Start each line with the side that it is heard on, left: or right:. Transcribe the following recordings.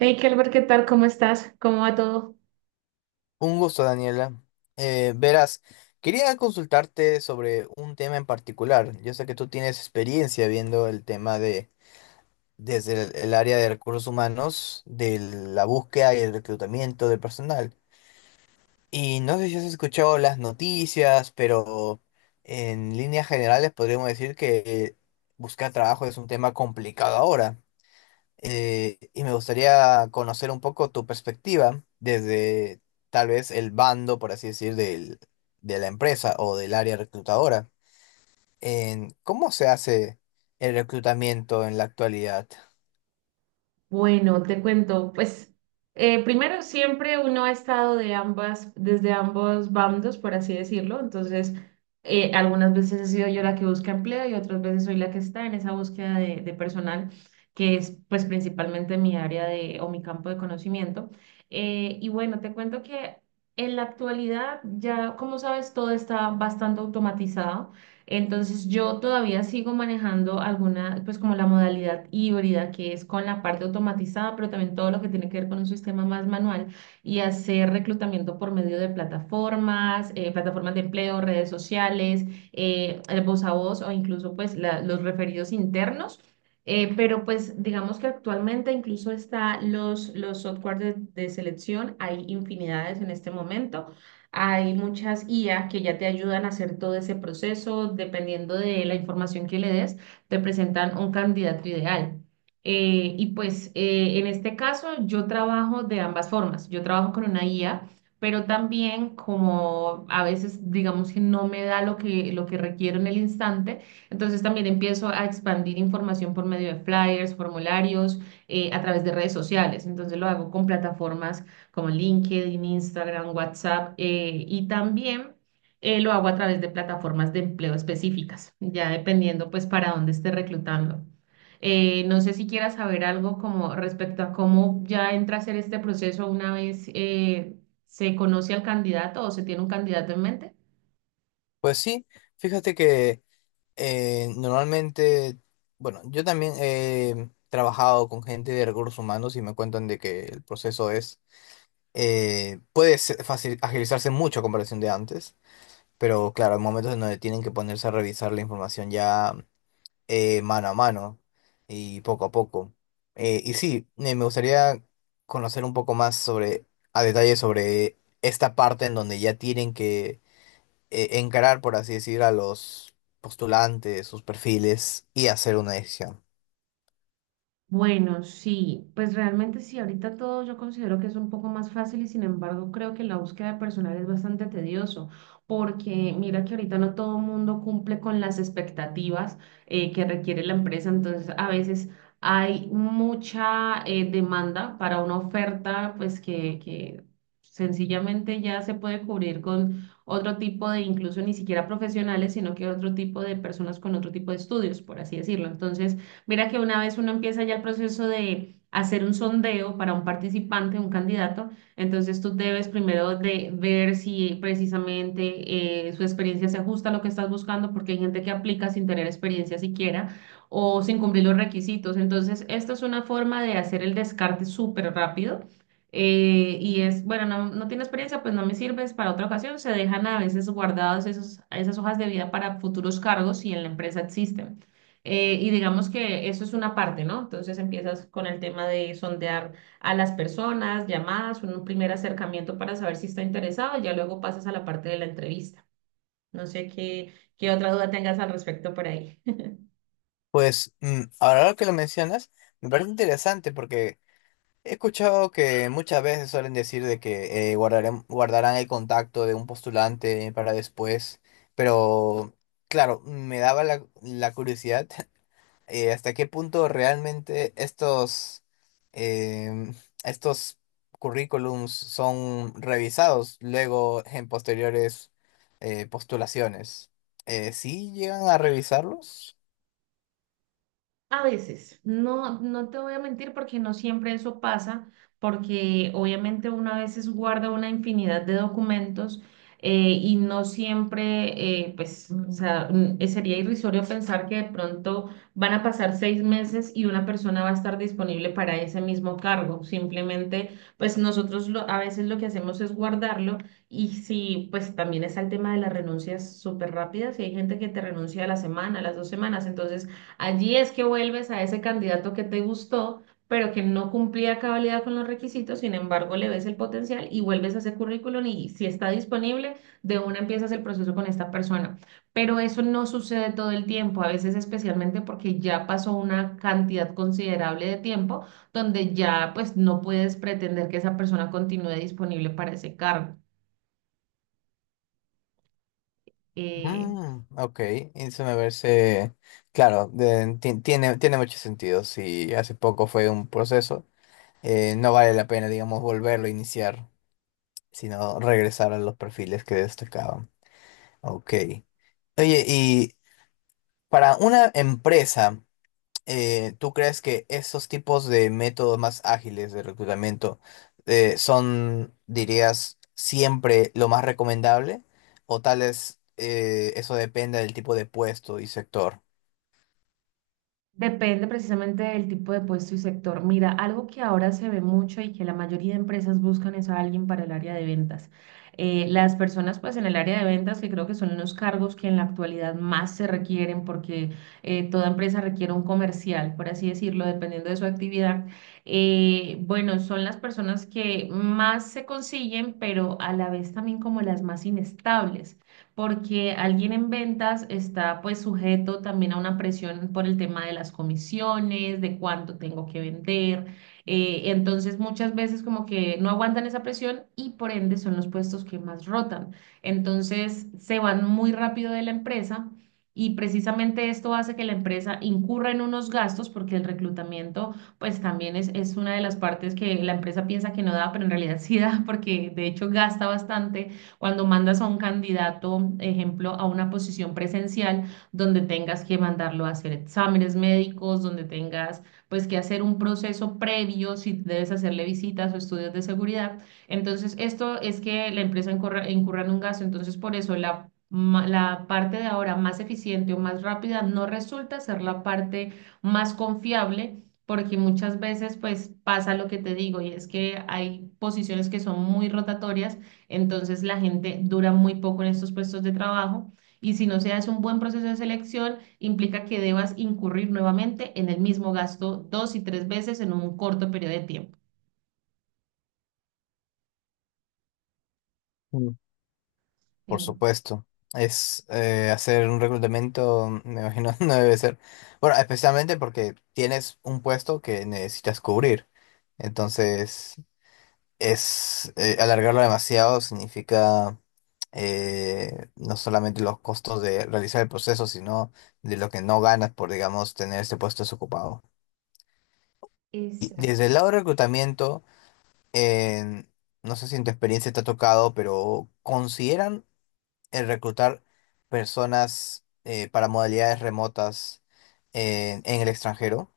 right: Hey, Kelber, ¿qué tal? ¿Cómo estás? ¿Cómo va todo?
left: Un gusto, Daniela. Verás, quería consultarte sobre un tema en particular. Yo sé que tú tienes experiencia viendo el tema de desde el área de recursos humanos, de la búsqueda y el reclutamiento de personal. Y no sé si has escuchado las noticias, pero en líneas generales podríamos decir que buscar trabajo es un tema complicado ahora y me gustaría conocer un poco tu perspectiva desde tal vez el bando, por así decir, de la empresa o del área reclutadora, en cómo se hace el reclutamiento en la actualidad.
right: Bueno, te cuento, pues primero siempre uno ha estado de ambas, desde ambos bandos, por así decirlo. Entonces algunas veces he sido yo la que busca empleo y otras veces soy la que está en esa búsqueda de personal, que es pues principalmente mi área de, o mi campo de conocimiento. Y bueno, te cuento que en la actualidad ya, como sabes, todo está bastante automatizado. Entonces yo todavía sigo manejando alguna, pues como la modalidad híbrida, que es con la parte automatizada, pero también todo lo que tiene que ver con un sistema más manual y hacer reclutamiento por medio de plataformas, plataformas de empleo, redes sociales, el voz a voz o incluso pues los referidos internos. Pero pues digamos que actualmente incluso está los software de selección, hay infinidades en este momento. Hay muchas IA que ya te ayudan a hacer todo ese proceso. Dependiendo de la información que le des, te presentan un candidato ideal. En este caso yo trabajo de ambas formas. Yo trabajo con una IA, pero también como a veces digamos que no me da lo que requiero en el instante. Entonces también empiezo a expandir información por medio de flyers, formularios, a través de redes sociales. Entonces lo hago con plataformas como LinkedIn, Instagram, WhatsApp, y también lo hago a través de plataformas de empleo específicas, ya dependiendo pues para dónde esté reclutando. No sé si quieras saber algo como respecto a cómo ya entra a ser este proceso una vez se conoce al candidato o se tiene un candidato en mente.
left: Pues sí, fíjate que normalmente, bueno, yo también he trabajado con gente de recursos humanos y me cuentan de que el proceso es, puede ser agilizarse mucho a comparación de antes. Pero claro, hay momentos en donde tienen que ponerse a revisar la información ya mano a mano y poco a poco. Y sí, me gustaría conocer un poco más sobre, a detalle sobre esta parte en donde ya tienen que encarar, por así decir, a los postulantes, sus perfiles y hacer una decisión.
right: Bueno, sí, pues realmente sí, ahorita todo yo considero que es un poco más fácil y sin embargo creo que la búsqueda de personal es bastante tedioso, porque mira que ahorita no todo el mundo cumple con las expectativas que requiere la empresa. Entonces a veces hay mucha demanda para una oferta pues que sencillamente ya se puede cubrir con otro tipo de, incluso ni siquiera profesionales, sino que otro tipo de personas con otro tipo de estudios, por así decirlo. Entonces... Mira que una vez uno empieza ya el proceso de hacer un sondeo para un participante, un candidato, entonces tú debes primero de ver si precisamente su experiencia se ajusta a lo que estás buscando, porque hay gente que aplica sin tener experiencia siquiera o sin cumplir los requisitos. Entonces, esta es una forma de hacer el descarte súper rápido. Y es, bueno, no tiene experiencia, pues no me sirves para otra ocasión. Se dejan a veces guardados esas hojas de vida para futuros cargos si en la empresa existen. Y digamos que eso es una parte, ¿no? Entonces empiezas con el tema de sondear a las personas, llamadas, un primer acercamiento para saber si está interesado, y ya luego pasas a la parte de la entrevista. No sé qué otra duda tengas al respecto por ahí.
left: Pues mm, ahora que lo mencionas, me parece interesante porque he escuchado que muchas veces suelen decir de que guardarán el contacto de un postulante para después, pero claro, me daba la curiosidad hasta qué punto realmente em, estos currículums son revisados luego en posteriores postulaciones. ¿Sí llegan a revisarlos?
right: A veces, no, no te voy a mentir porque no siempre eso pasa, porque obviamente uno a veces guarda una infinidad de documentos eh, y no siempre, sería irrisorio pensar que de pronto van a pasar seis meses y una persona va a estar disponible para ese mismo cargo. Simplemente, pues nosotros a veces lo que hacemos es guardarlo, y si, pues también está el tema de las renuncias súper rápidas y hay gente que te renuncia a la semana, a las dos semanas, entonces... Allí es que vuelves a ese candidato que te gustó, pero que no cumplía a cabalidad con los requisitos. Sin embargo, le ves el potencial y vuelves a ese currículum, y si está disponible, de una empiezas el proceso con esta persona. Pero eso no sucede todo el tiempo, a veces especialmente porque ya pasó una cantidad considerable de tiempo donde ya pues no puedes pretender que esa persona continúe disponible para ese cargo. Eh,
left: Mm, ok, eso me parece, claro, tiene mucho sentido. Si hace poco fue un proceso, no vale la pena, digamos, volverlo a iniciar, sino regresar a los perfiles que destacaban. Ok. Oye, y para una empresa, ¿tú crees que esos tipos de métodos más ágiles de reclutamiento son, dirías, siempre lo más recomendable? ¿O tal vez eso depende del tipo de puesto y sector?
right: Depende precisamente del tipo de puesto y sector. Mira, algo que ahora se ve mucho y que la mayoría de empresas buscan es a alguien para el área de ventas. Las personas pues en el área de ventas, que creo que son unos cargos que en la actualidad más se requieren, porque toda empresa requiere un comercial, por así decirlo, dependiendo de su actividad. Bueno, son las personas que más se consiguen, pero a la vez también como las más inestables, porque alguien en ventas está pues sujeto también a una presión por el tema de las comisiones, de cuánto tengo que vender. Entonces muchas veces como que no aguantan esa presión y por ende son los puestos que más rotan. Entonces se van muy rápido de la empresa. Y precisamente esto hace que la empresa incurra en unos gastos, porque el reclutamiento pues también es una de las partes que la empresa piensa que no da, pero en realidad sí da, porque de hecho gasta bastante cuando mandas a un candidato, ejemplo, a una posición presencial donde tengas que mandarlo a hacer exámenes médicos, donde tengas pues que hacer un proceso previo, si debes hacerle visitas o estudios de seguridad. Entonces, esto es que la empresa incurra en un gasto. Entonces, por eso la parte de ahora más eficiente o más rápida no resulta ser la parte más confiable. Porque muchas veces pues pasa lo que te digo, y es que hay posiciones que son muy rotatorias, entonces la gente dura muy poco en estos puestos de trabajo, y si no se hace un buen proceso de selección, implica que debas incurrir nuevamente en el mismo gasto dos y tres veces en un corto periodo de tiempo.
left: Mm. Por
right: Sí.
left: supuesto. Es hacer un reclutamiento, me imagino, no debe ser. Bueno, especialmente porque tienes un puesto que necesitas cubrir. Entonces, es alargarlo demasiado significa no solamente los costos de realizar el proceso, sino de lo que no ganas por, digamos, tener este puesto desocupado. Y desde el
right: Exacto.
left: lado de reclutamiento, en- no sé si en tu experiencia te ha tocado, pero ¿consideran el reclutar personas para modalidades remotas en el extranjero?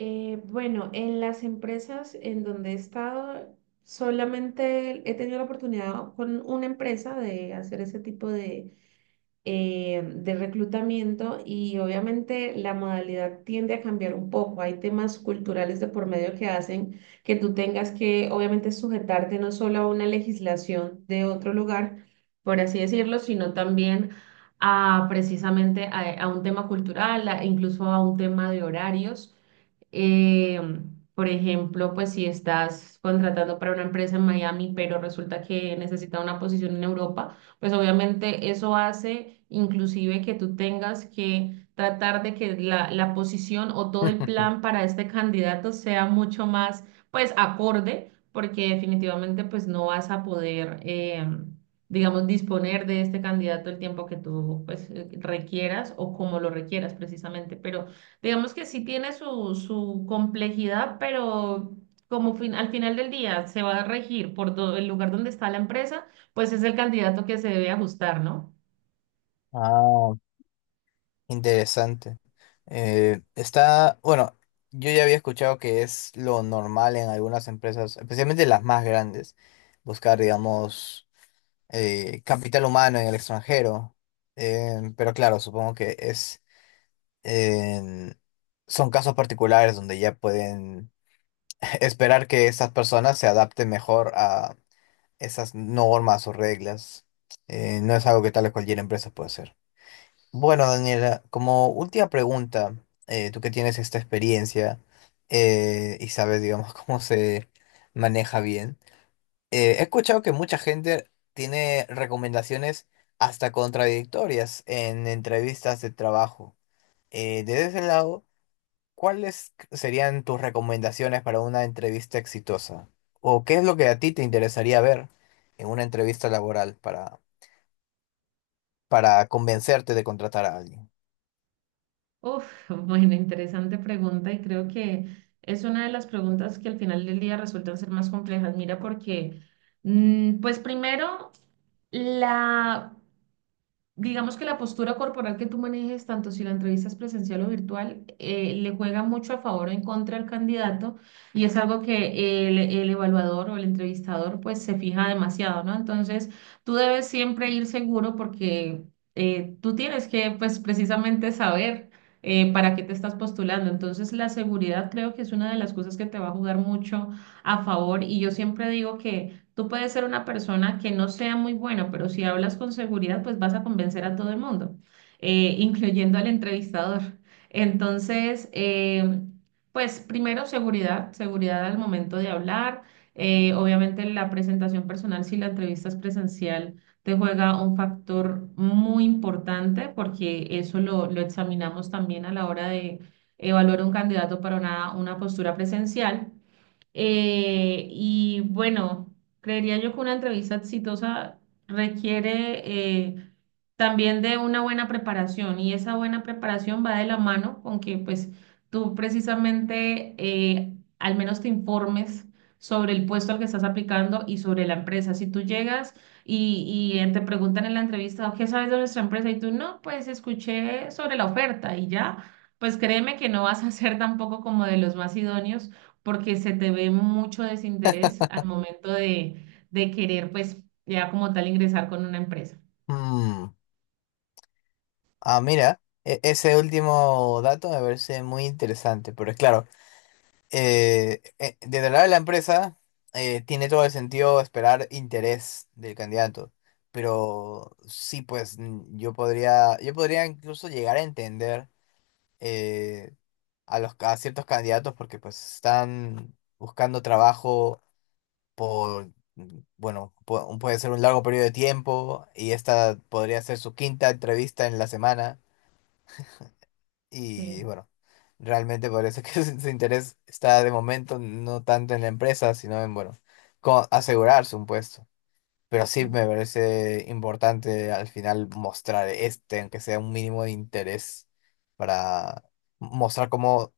right: Bueno, en las empresas en donde he estado, solamente he tenido la oportunidad con una empresa de hacer ese tipo de reclutamiento, y obviamente la modalidad tiende a cambiar un poco. Hay temas culturales de por medio que hacen que tú tengas que obviamente sujetarte no solo a una legislación de otro lugar, por así decirlo, sino también a precisamente a un tema cultural, incluso a un tema de horarios. Eh, por ejemplo, pues si estás contratando para una empresa en Miami, pero resulta que necesita una posición en Europa, pues obviamente eso hace inclusive que tú tengas que tratar de que la posición o todo el plan para este candidato sea mucho más, pues, acorde, porque definitivamente, pues, no vas a poder, digamos, disponer de este candidato el tiempo que tú, pues, requieras o como lo requieras precisamente, pero... Digamos que sí tiene su complejidad, pero como al final del día se va a regir por el lugar donde está la empresa, pues es el candidato que se debe ajustar, ¿no?
left: Ah, interesante. Está, bueno, yo ya había escuchado que es lo normal en algunas empresas, especialmente las más grandes, buscar, digamos, capital humano en el extranjero. Pero claro, supongo que es, en- son casos particulares donde ya pueden esperar que estas personas se adapten mejor esas normas o reglas. No es algo que tal vez cualquier empresa puede hacer. Bueno, Daniela, como última pregunta, tú que tienes esta experiencia y sabes, digamos, cómo se maneja bien, he escuchado que mucha gente tiene recomendaciones hasta contradictorias en entrevistas de trabajo. Desde ese lado... ¿Cuáles serían tus recomendaciones para una entrevista exitosa? ¿O qué es lo que a ti te interesaría ver en una entrevista laboral para convencerte de contratar a alguien?
right: Uf, bueno, interesante pregunta, y creo que es una de las preguntas que al final del día resultan ser más complejas. Mira, porque, mm, pues primero, la digamos que la postura corporal que tú manejes, tanto si la entrevista es presencial o virtual, le juega mucho a favor o en contra al candidato, y es algo que el evaluador o el entrevistador pues se fija demasiado, ¿no? Entonces, tú debes siempre ir seguro, porque tú tienes que pues precisamente saber para qué te estás postulando. Entonces, la seguridad creo que es una de las cosas que te va a jugar mucho a favor, y yo siempre digo que tú puedes ser una persona que no sea muy buena, pero si hablas con seguridad, pues vas a convencer a todo el mundo, incluyendo al entrevistador. Entonces, pues primero seguridad, seguridad al momento de hablar. Obviamente la presentación personal, si la entrevista es presencial, te juega un factor muy importante, porque eso lo examinamos también a la hora de evaluar un candidato para una postura presencial. Y bueno, creería yo que una entrevista exitosa requiere eh, también de una buena preparación, y esa buena preparación va de la mano con que pues tú precisamente al menos te informes sobre el puesto al que estás aplicando y sobre la empresa. Si tú llegas y te preguntan en la entrevista, ¿qué sabes de nuestra empresa? Y tú no, pues escuché sobre la oferta y ya, pues créeme que no vas a ser tampoco como de los más idóneos, porque se te ve mucho desinterés al momento de querer, pues, ya como tal ingresar con una empresa.
left: Mm, ah, mira, ese último dato me parece muy interesante, pero es claro, desde el lado de la empresa tiene todo el sentido esperar interés del candidato, pero sí, pues mm, yo podría incluso llegar a entender. eh, a los a ciertos candidatos porque pues están buscando trabajo por, mm, bueno, puede ser un largo periodo de tiempo y esta podría ser su quinta entrevista en la semana y
right: Sí.
left: bueno, realmente parece que su interés está de momento no tanto en la empresa, sino en, bueno, asegurarse un puesto. Pero sí me parece importante al final mostrar este, aunque sea un mínimo de interés, para mostrar cómo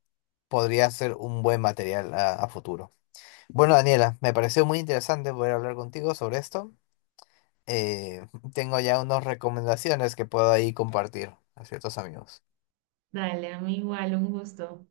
left: podría ser un buen material a futuro. Bueno, Daniela, me pareció muy interesante poder hablar contigo sobre esto. Eh, Tengo ya unas recomendaciones que puedo ahí compartir a ciertos amigos.
right: Dale, a mí igual, un gusto.